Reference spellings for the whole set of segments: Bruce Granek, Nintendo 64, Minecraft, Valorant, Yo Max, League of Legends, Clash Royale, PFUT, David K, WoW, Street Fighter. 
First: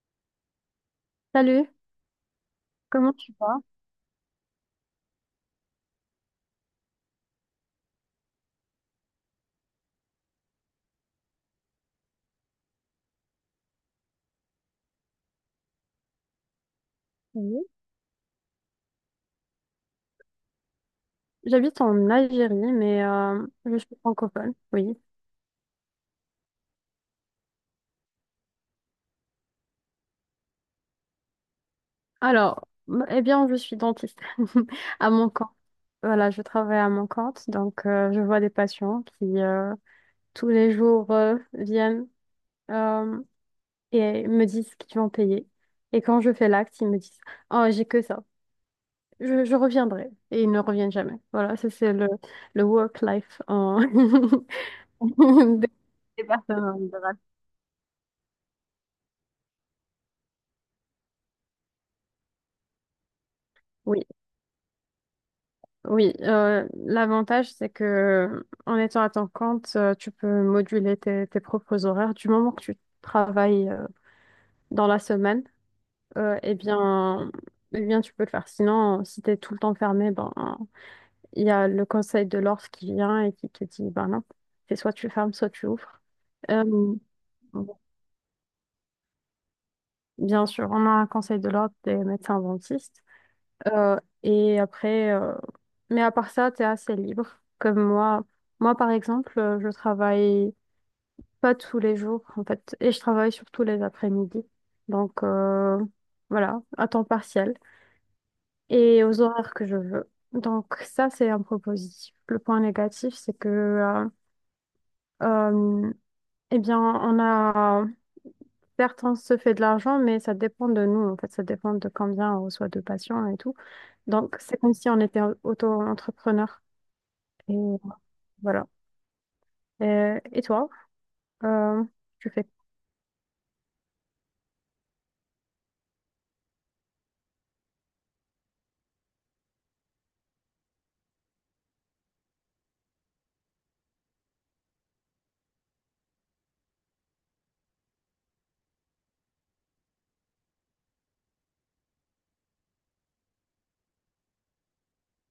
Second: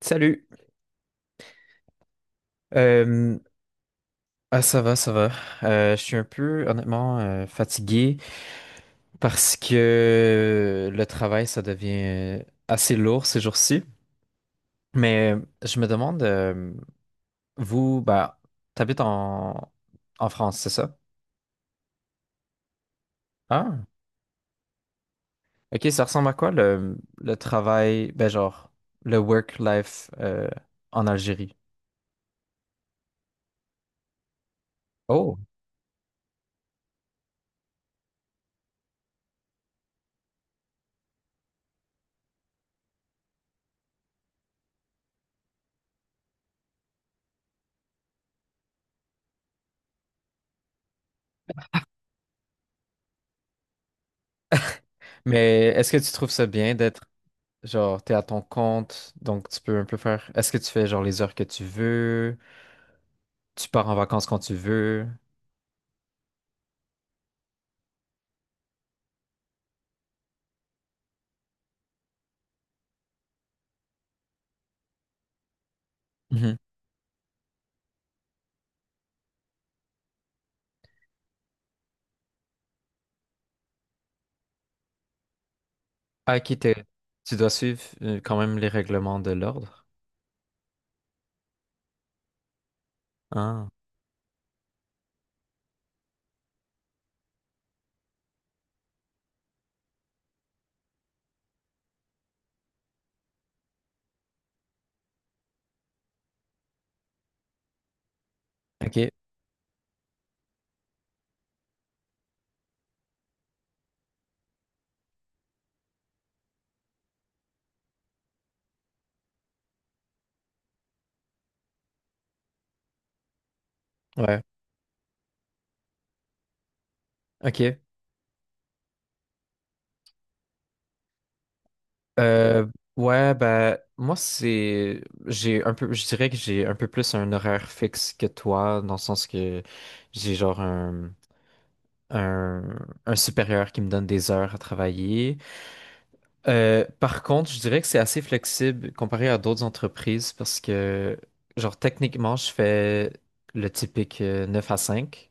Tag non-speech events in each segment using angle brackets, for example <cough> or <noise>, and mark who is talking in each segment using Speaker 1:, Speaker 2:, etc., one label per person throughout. Speaker 1: Salut.
Speaker 2: Salut, comment tu
Speaker 1: Euh,
Speaker 2: vas?
Speaker 1: ah, ça va, ça va. Je suis un peu, honnêtement, fatigué parce que le travail, ça devient assez lourd ces jours-ci. Mais je me demande,
Speaker 2: Oui.
Speaker 1: vous, bah, t'habites en France, c'est ça?
Speaker 2: J'habite en Algérie, mais je
Speaker 1: Ah,
Speaker 2: suis francophone, oui.
Speaker 1: ok, ça ressemble à quoi le travail, ben genre, le work-life en Algérie?
Speaker 2: Alors, eh bien, je suis dentiste <laughs> à mon
Speaker 1: Oh,
Speaker 2: compte. Voilà, je travaille à mon compte, donc je vois des patients qui tous les jours viennent euh, et me disent qu'ils vont payer. Et quand je fais l'acte, ils me disent, oh, j'ai que ça, je reviendrai. Et ils ne reviennent jamais. Voilà, ça c'est le work life en... <laughs>
Speaker 1: mais
Speaker 2: des
Speaker 1: est-ce que tu
Speaker 2: des
Speaker 1: trouves ça
Speaker 2: personnes
Speaker 1: bien
Speaker 2: en
Speaker 1: d'être.
Speaker 2: libéral.
Speaker 1: Genre, t'es à ton compte, donc tu peux un peu faire. Est-ce que tu fais genre les heures que tu veux? Tu pars en
Speaker 2: Oui.
Speaker 1: vacances quand tu veux?
Speaker 2: Oui, l'avantage, c'est que en étant à ton compte, tu peux moduler tes propres horaires. Du moment que tu travailles dans la semaine, eh
Speaker 1: Mhm.
Speaker 2: bien, tu peux le faire. Sinon, si tu es tout le temps fermé, ben, il y a le conseil de l'ordre qui vient et qui te dit, ben non, c'est soit tu fermes, soit tu ouvres.
Speaker 1: Ah, ok,
Speaker 2: Bon,
Speaker 1: tu dois suivre quand même les règlements de l'ordre.
Speaker 2: bien sûr, on a un conseil de l'ordre des médecins dentistes.
Speaker 1: Ah,
Speaker 2: Euh, et après, euh, mais à part ça, tu es assez libre. Comme moi, moi par exemple, je travaille pas tous les jours en fait, et je travaille surtout les après-midi. Donc voilà, à temps partiel
Speaker 1: ok,
Speaker 2: et aux horaires que je veux. Donc ça, c'est un point positif. Le point négatif, c'est que euh, eh bien, on a certes on se fait de l'argent, mais ça dépend de nous en fait, ça dépend de combien on reçoit de patients et tout. Donc
Speaker 1: ouais,
Speaker 2: c'est comme si on était auto-entrepreneur. Et
Speaker 1: ok.
Speaker 2: voilà. Et toi, euh, tu fais...
Speaker 1: Euh, ouais, bah, moi, c'est. J'ai un peu. Je dirais que j'ai un peu plus un horaire fixe que toi, dans le sens que j'ai genre un, un supérieur qui me donne des heures à travailler. Par contre, je dirais que c'est assez flexible comparé à d'autres entreprises parce que, genre, techniquement, je fais le typique 9 à 5.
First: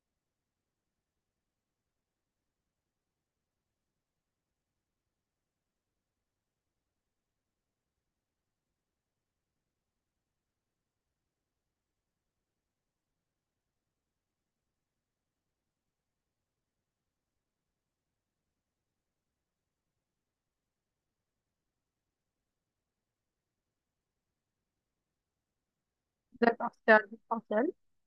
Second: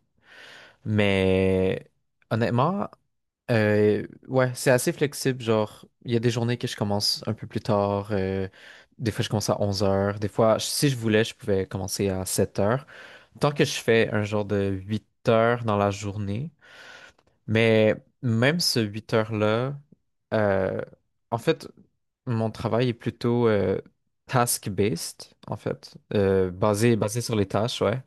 Speaker 1: Mais honnêtement, ouais, c'est assez flexible. Genre, il y a des journées que je commence un peu plus tard, des fois je commence à 11 heures, des fois, si je voulais, je pouvais commencer à 7 heures. Tant que je fais un genre de 8 heures dans la journée, mais même ce 8 heures-là, euh, en fait, mon travail est plutôt task-based, en fait,
Speaker 2: D'accord, c'est
Speaker 1: basé,
Speaker 2: à
Speaker 1: basé sur les
Speaker 2: distanciel.
Speaker 1: tâches, ouais.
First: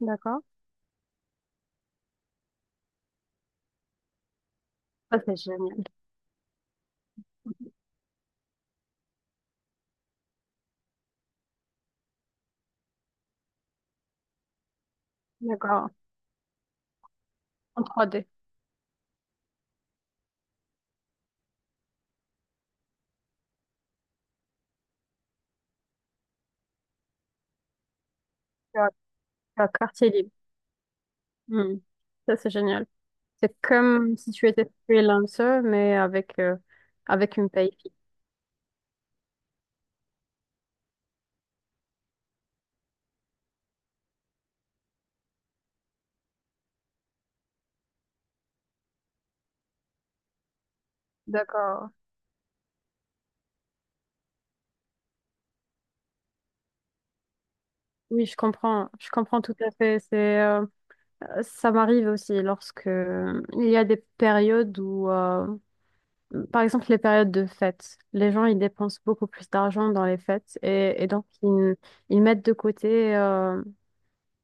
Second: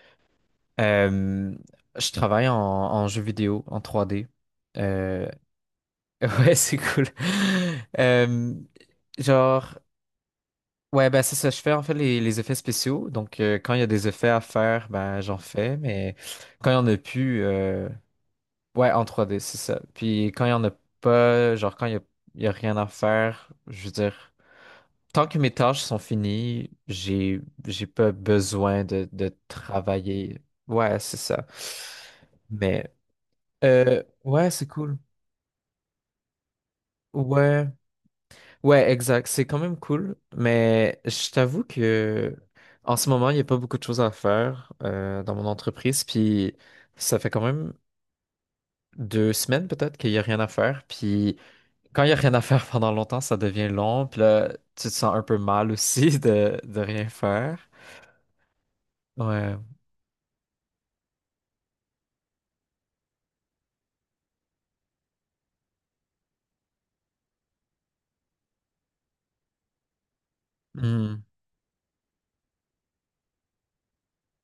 Speaker 2: D'accord.
Speaker 1: Euh, je travaille en jeu vidéo, en 3D.
Speaker 2: Ça,
Speaker 1: Euh,
Speaker 2: c'est génial.
Speaker 1: <laughs> ouais, c'est cool. Euh, genre, ouais, ben c'est ça, je fais en fait les effets spéciaux. Donc, quand il y a des effets à faire, ben j'en fais,
Speaker 2: D'accord.
Speaker 1: mais quand il n'y en a plus,
Speaker 2: En 3 d.
Speaker 1: ouais, en 3D c'est ça. Puis quand il y en a pas, genre quand il y a rien à faire, je veux dire, tant que mes tâches sont finies, j'ai pas
Speaker 2: Tu
Speaker 1: besoin
Speaker 2: as,
Speaker 1: de
Speaker 2: tu as quartier libre.
Speaker 1: travailler. Ouais, c'est ça.
Speaker 2: Hmm. Ça, c'est génial.
Speaker 1: Mais
Speaker 2: C'est comme si tu
Speaker 1: ouais, c'est
Speaker 2: étais
Speaker 1: cool.
Speaker 2: freelancer, mais avec, avec une
Speaker 1: Ouais,
Speaker 2: paye fixe.
Speaker 1: ouais, exact. C'est quand même cool. Mais je t'avoue que en ce moment, il n'y a pas beaucoup de choses à faire dans mon entreprise. Puis ça fait quand même 2 semaines peut-être qu'il n'y a rien à faire. Puis
Speaker 2: D'accord.
Speaker 1: quand il n'y a rien à faire pendant longtemps, ça devient long. Puis là, tu te sens un peu mal aussi <laughs> de rien faire.
Speaker 2: Oui, je comprends. Je comprends tout
Speaker 1: Ouais.
Speaker 2: à fait. Ça m'arrive aussi lorsque il y a des périodes où, par exemple, les périodes de fêtes, les gens ils dépensent beaucoup plus d'argent dans les fêtes et
Speaker 1: Hmm.
Speaker 2: donc ils mettent de côté euh,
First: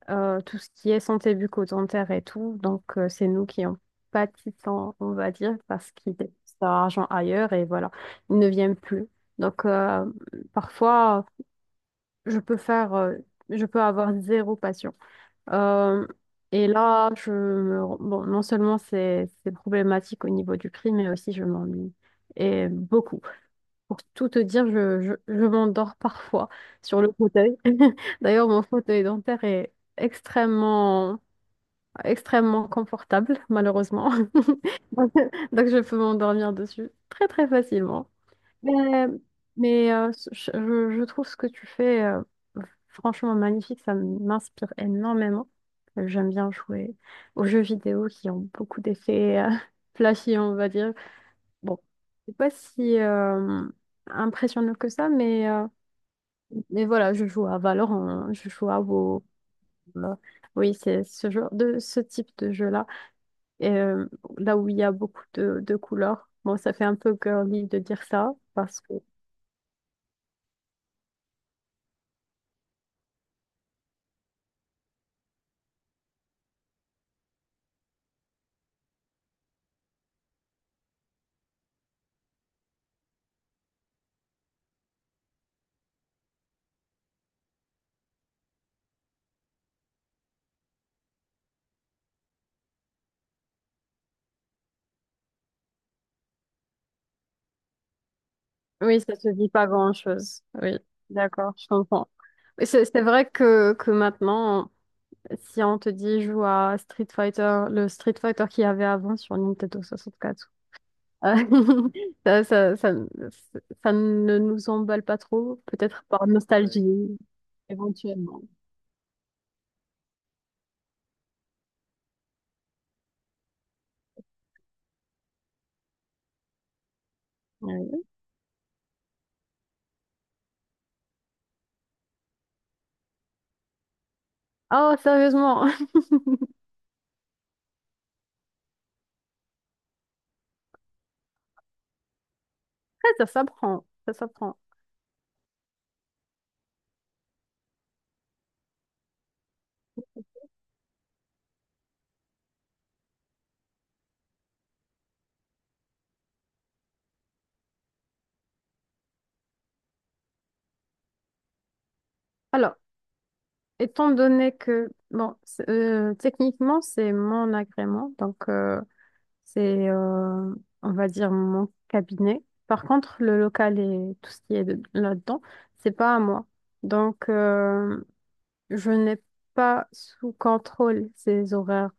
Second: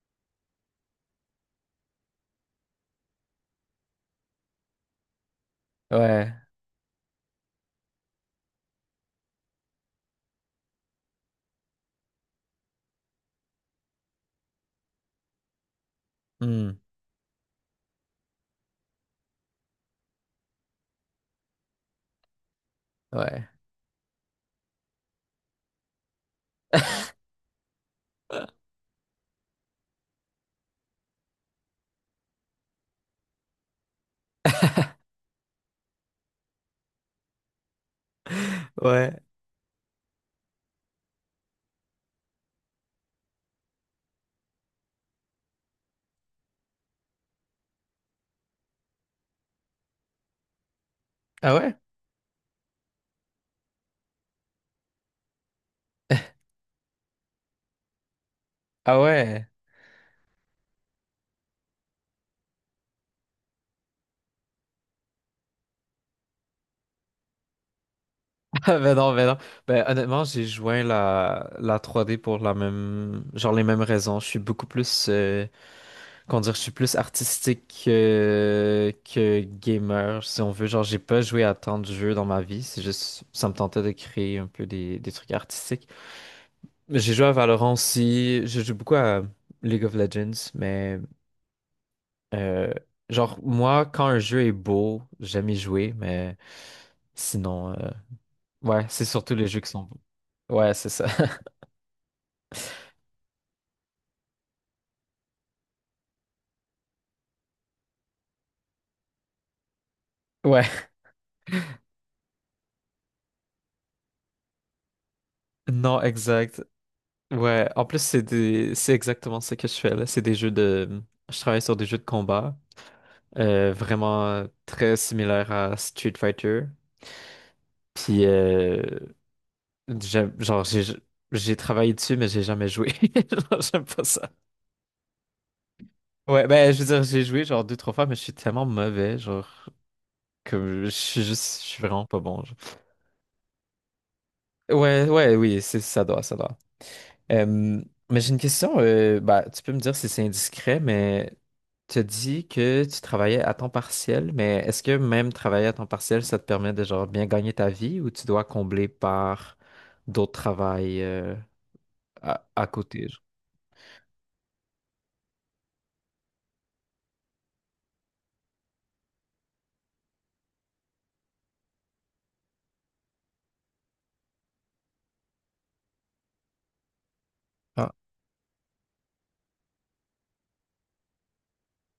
Speaker 2: euh, tout ce qui est santé bucco-dentaire et tout. Donc c'est nous qui en pâtissons, on va dire, parce qu'ils
Speaker 1: Ouais.
Speaker 2: dépensent leur argent ailleurs et voilà, ils ne viennent plus. Donc parfois, je peux faire, je peux avoir zéro patient. Euh, et
Speaker 1: Hmm.
Speaker 2: là, bon, non seulement c'est problématique au niveau du prix, mais aussi je m'ennuie et beaucoup.
Speaker 1: Ouais.
Speaker 2: Pour tout te dire, je m'endors parfois sur le fauteuil. <laughs> D'ailleurs, mon fauteuil dentaire est extrêmement, extrêmement confortable, malheureusement. <laughs>
Speaker 1: <laughs>
Speaker 2: Donc, je peux m'endormir dessus très, très facilement. Mais,
Speaker 1: Ouais.
Speaker 2: mais, je trouve ce que tu fais franchement magnifique. Ça m'inspire énormément. J'aime bien jouer aux jeux vidéo qui ont beaucoup d'effets <laughs> flashy, on va dire.
Speaker 1: Ah ouais?
Speaker 2: Bon, c'est pas si impressionnant que ça, mais... mais voilà, je joue à Valorant, hein. Je joue à
Speaker 1: Ah
Speaker 2: WoW.
Speaker 1: ouais.
Speaker 2: Euh, oui, c'est ce genre de ce type de jeu-là. Et là où il y a beaucoup de couleurs. Bon, ça fait un peu girly de dire ça,
Speaker 1: <laughs>
Speaker 2: parce que
Speaker 1: Ben non, ben non. Ben honnêtement, j'ai joint la 3D pour la même, genre les mêmes raisons. Je suis beaucoup plus, comment dire, je suis plus artistique que gamer, si on veut. Genre, j'ai pas joué à tant de jeux dans ma vie. C'est juste, ça me tentait de créer un peu des trucs artistiques. J'ai joué à Valorant aussi. Je joue beaucoup à League of Legends, mais euh, genre moi, quand un jeu est beau, j'aime y jouer, mais sinon, ouais,
Speaker 2: oui,
Speaker 1: c'est
Speaker 2: ça se
Speaker 1: surtout les
Speaker 2: dit
Speaker 1: jeux
Speaker 2: pas
Speaker 1: qui sont beaux.
Speaker 2: grand-chose. Oui,
Speaker 1: Ouais, c'est ça.
Speaker 2: d'accord, je comprends. Mais c'est vrai que maintenant, si on te dit joue à Street Fighter, le Street Fighter qu'il y avait avant sur Nintendo
Speaker 1: <laughs>
Speaker 2: 64,
Speaker 1: Ouais.
Speaker 2: euh, <laughs> ça, ça ne nous emballe pas trop,
Speaker 1: Non,
Speaker 2: peut-être par ouais,
Speaker 1: exact.
Speaker 2: nostalgie.
Speaker 1: Ouais. En plus,
Speaker 2: Éventuellement.
Speaker 1: c'est exactement ce que je fais là. C'est des jeux de. Je travaille sur des jeux de combat, vraiment très similaires à Street Fighter.
Speaker 2: Ouais.
Speaker 1: Puis, genre, j'ai travaillé dessus, mais j'ai jamais joué. <laughs> Genre, j'aime pas ça.
Speaker 2: Oh, sérieusement,
Speaker 1: Ouais, ben, je veux dire, j'ai joué genre deux, trois fois, mais je suis tellement mauvais, genre, que je suis juste, je suis vraiment pas bon. Genre.
Speaker 2: <laughs> ça s'apprend, ça s'apprend.
Speaker 1: Ouais, ouais, oui, c'est, ça doit, ça doit. Euh, mais j'ai une question, bah, tu peux me dire si c'est indiscret, mais tu as dit que tu travaillais à temps partiel, mais est-ce que même travailler à temps partiel, ça te permet de genre bien gagner ta vie ou tu dois combler par d'autres travails à
Speaker 2: Alors,
Speaker 1: côté.
Speaker 2: étant donné que, bon, techniquement, c'est mon agrément, donc c'est, euh, on va dire, mon cabinet. Par contre, le local et tout ce qui est là-dedans, c'est pas à moi. Donc,
Speaker 1: Ah,
Speaker 2: je n'ai pas sous contrôle ces horaires,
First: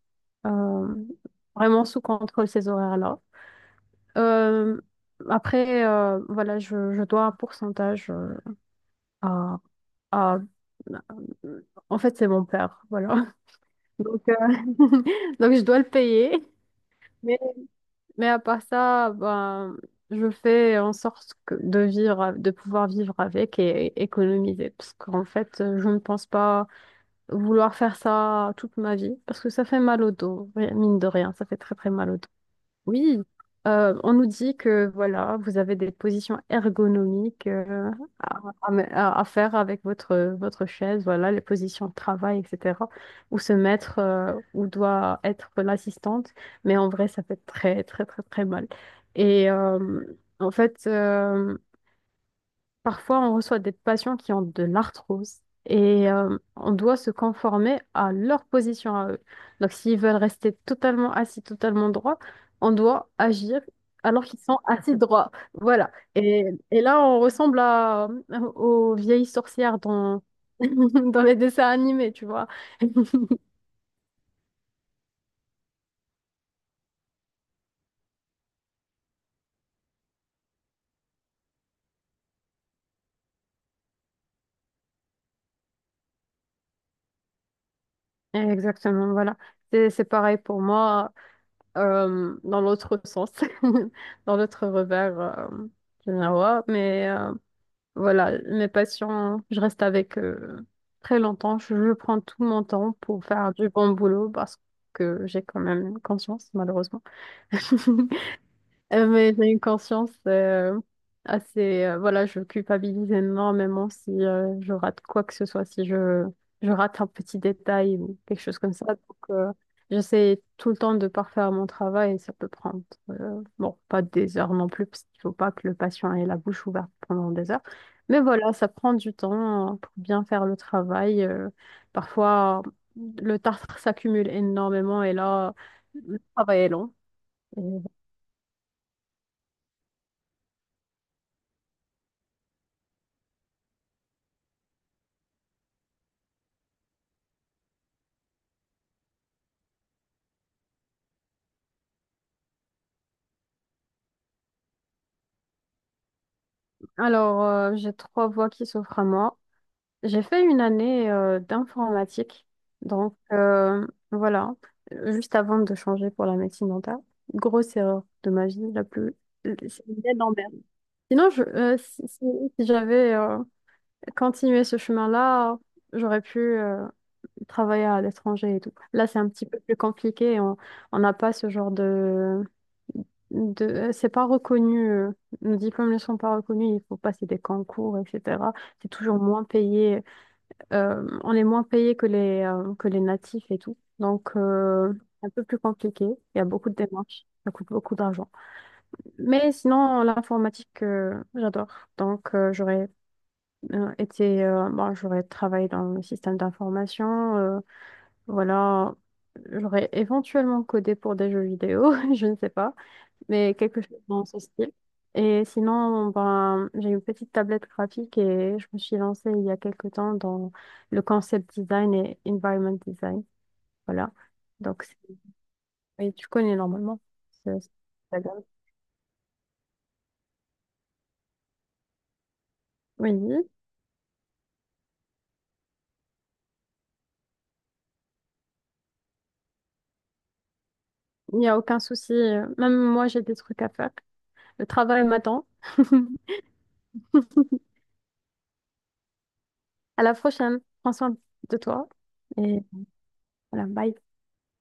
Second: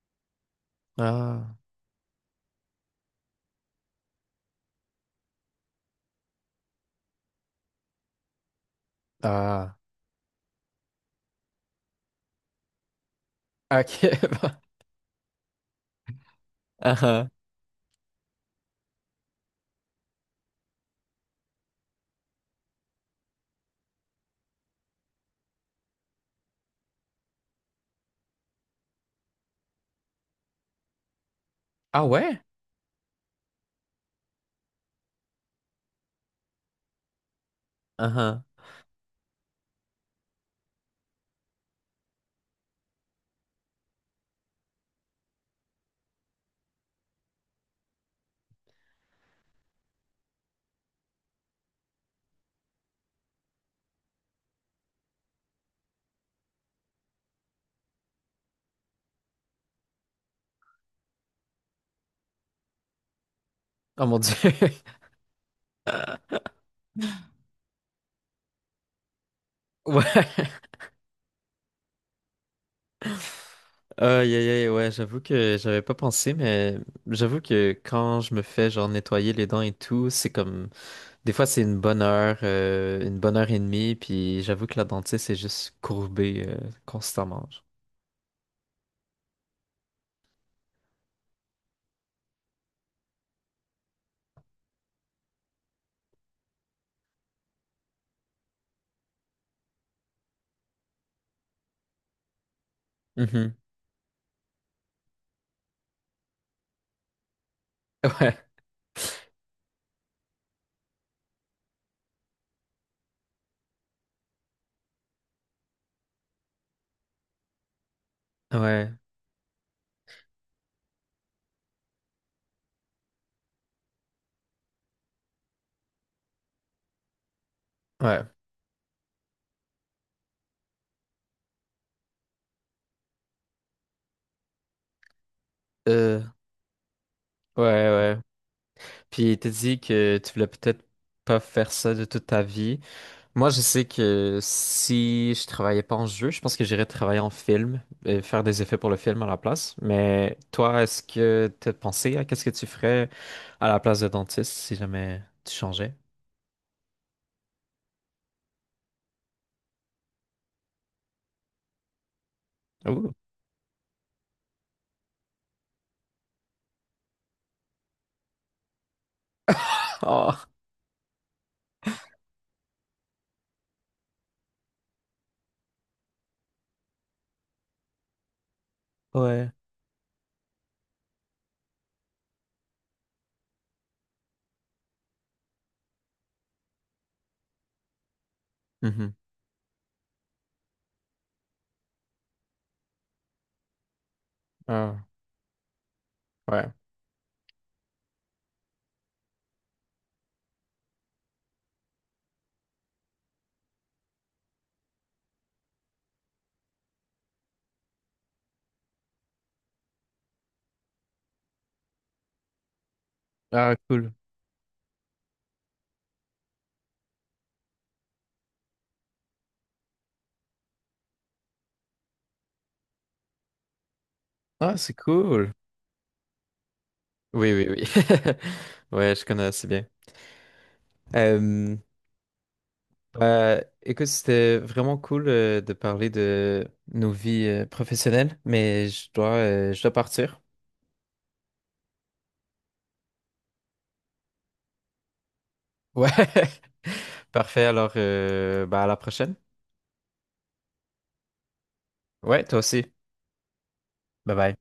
Speaker 2: euh,
Speaker 1: ah,
Speaker 2: vraiment sous contrôle ces horaires-là. Euh, voilà, je dois un pourcentage à,
Speaker 1: ah.
Speaker 2: à- en fait, c'est mon père, voilà.
Speaker 1: Ok.
Speaker 2: <laughs> Donc,
Speaker 1: <laughs> Bah.
Speaker 2: <laughs> donc je dois le payer.
Speaker 1: Ah ah.
Speaker 2: Mais, mais à part ça, ben, je fais en sorte de vivre, de pouvoir vivre avec et économiser. Parce qu'en fait, je ne pense pas vouloir faire ça toute ma vie. Parce que ça fait mal au dos, mine de rien. Ça fait très, très
Speaker 1: Ah
Speaker 2: mal au dos.
Speaker 1: ouais?
Speaker 2: Oui, on nous dit que voilà, vous avez des positions ergonomiques
Speaker 1: Ah
Speaker 2: à,
Speaker 1: ah.
Speaker 2: à faire avec votre, votre chaise, voilà, les positions de travail, etc. Où se mettre, où doit être l'assistante. Mais en vrai, ça fait très, très, très, très mal. Et euh, en fait, euh, Parfois, on reçoit des patients qui ont de l'arthrose et on doit se conformer à leur position à eux. Donc, s'ils veulent rester totalement assis, totalement droits, on doit agir
Speaker 1: Oh mon
Speaker 2: alors qu'ils
Speaker 1: Dieu.
Speaker 2: sont assis
Speaker 1: <laughs>
Speaker 2: droits. Voilà. Et là, on ressemble à, aux vieilles sorcières dans,
Speaker 1: Ouais.
Speaker 2: <laughs> dans les dessins animés, tu vois. <laughs>
Speaker 1: Aïe, aïe, aïe, ouais, j'avoue que j'avais pas pensé, mais j'avoue que quand je me fais genre nettoyer les dents et tout, c'est comme. Des fois, c'est une bonne heure et demie, puis j'avoue que la dentiste est juste courbée constamment. Genre.
Speaker 2: Exactement, voilà. C'est pareil pour moi dans l'autre sens, <laughs> dans l'autre revers du miroir. Mais voilà, mes patients, je reste avec très longtemps. Je prends tout mon temps pour faire
Speaker 1: Mhm.
Speaker 2: du bon boulot parce que j'ai quand même conscience, malheureusement. <laughs>
Speaker 1: <laughs>
Speaker 2: Mais j'ai une conscience assez... voilà, je culpabilise énormément si je rate quoi que ce soit, si je rate un petit détail ou quelque
Speaker 1: Ouais,
Speaker 2: chose comme ça.
Speaker 1: ouais,
Speaker 2: Donc, euh, j'essaie tout le temps de parfaire mon travail et ça peut prendre... bon, pas des heures non plus, parce qu'il faut pas que le patient ait la bouche ouverte pendant des heures. Mais
Speaker 1: ouais.
Speaker 2: voilà, ça prend du temps pour bien faire le travail. Parfois, le tartre s'accumule énormément et là,
Speaker 1: Euh,
Speaker 2: le travail est long.
Speaker 1: ouais, ouais. Puis t'as dit que tu voulais peut-être pas faire ça de toute ta vie. Moi, je sais que si je travaillais pas en jeu, je pense que j'irais travailler en film et faire des effets pour le film à la place. Mais toi, est-ce que t'as pensé à qu'est-ce que tu ferais à la place de dentiste si jamais tu changeais?
Speaker 2: Alors, j'ai 3 voies qui s'offrent à moi. J'ai fait une année d'informatique.
Speaker 1: Ouh.
Speaker 2: Donc, voilà, juste avant de changer pour la médecine dentaire. Grosse erreur de ma vie, la plus... C'est une
Speaker 1: <laughs>
Speaker 2: belle
Speaker 1: Oh,
Speaker 2: emmerde. Sinon, je, si, si si j'avais continué ce chemin-là, j'aurais pu travailler à l'étranger et tout. Là, c'est un petit
Speaker 1: ouais.
Speaker 2: peu plus compliqué. On n'a pas ce genre de, c'est pas reconnu, nos diplômes ne sont pas reconnus, il faut passer des concours, etc. C'est
Speaker 1: Mm-hmm.
Speaker 2: toujours moins payé, on est moins payé que les natifs et tout. Donc,
Speaker 1: Ah,
Speaker 2: c'est un peu plus compliqué, il y a beaucoup
Speaker 1: ouais.
Speaker 2: de démarches, ça coûte beaucoup d'argent. Mais sinon, l'informatique, j'adore. Donc, j'aurais été, bon, j'aurais travaillé dans le système d'information, voilà. J'aurais éventuellement codé pour des jeux vidéo, <laughs> je ne sais pas mais
Speaker 1: Ah,
Speaker 2: quelque chose
Speaker 1: cool.
Speaker 2: dans ce style. Et sinon, ben, j'ai une petite tablette graphique et je me suis lancée il y a quelque temps dans le concept design et environment design. Voilà.
Speaker 1: Ah,
Speaker 2: Donc,
Speaker 1: c'est
Speaker 2: c'est-
Speaker 1: cool.
Speaker 2: oui, tu connais normalement.
Speaker 1: Oui,
Speaker 2: ce-
Speaker 1: oui,
Speaker 2: ce-
Speaker 1: oui.
Speaker 2: la
Speaker 1: <laughs>
Speaker 2: gamme.
Speaker 1: Ouais, je connais assez bien. Euh,
Speaker 2: Oui,
Speaker 1: Bah, écoute, c'était vraiment cool de parler de nos vies professionnelles, mais je dois partir.
Speaker 2: il n'y a aucun souci. Même moi, j'ai des trucs à faire. Le travail m'attend.
Speaker 1: Ouais,
Speaker 2: <laughs>
Speaker 1: <laughs> parfait. Alors, bah, à la prochaine.
Speaker 2: À la prochaine. Prends soin de toi.
Speaker 1: Ouais, toi
Speaker 2: Et
Speaker 1: aussi.
Speaker 2: voilà, bye.
Speaker 1: Bye bye.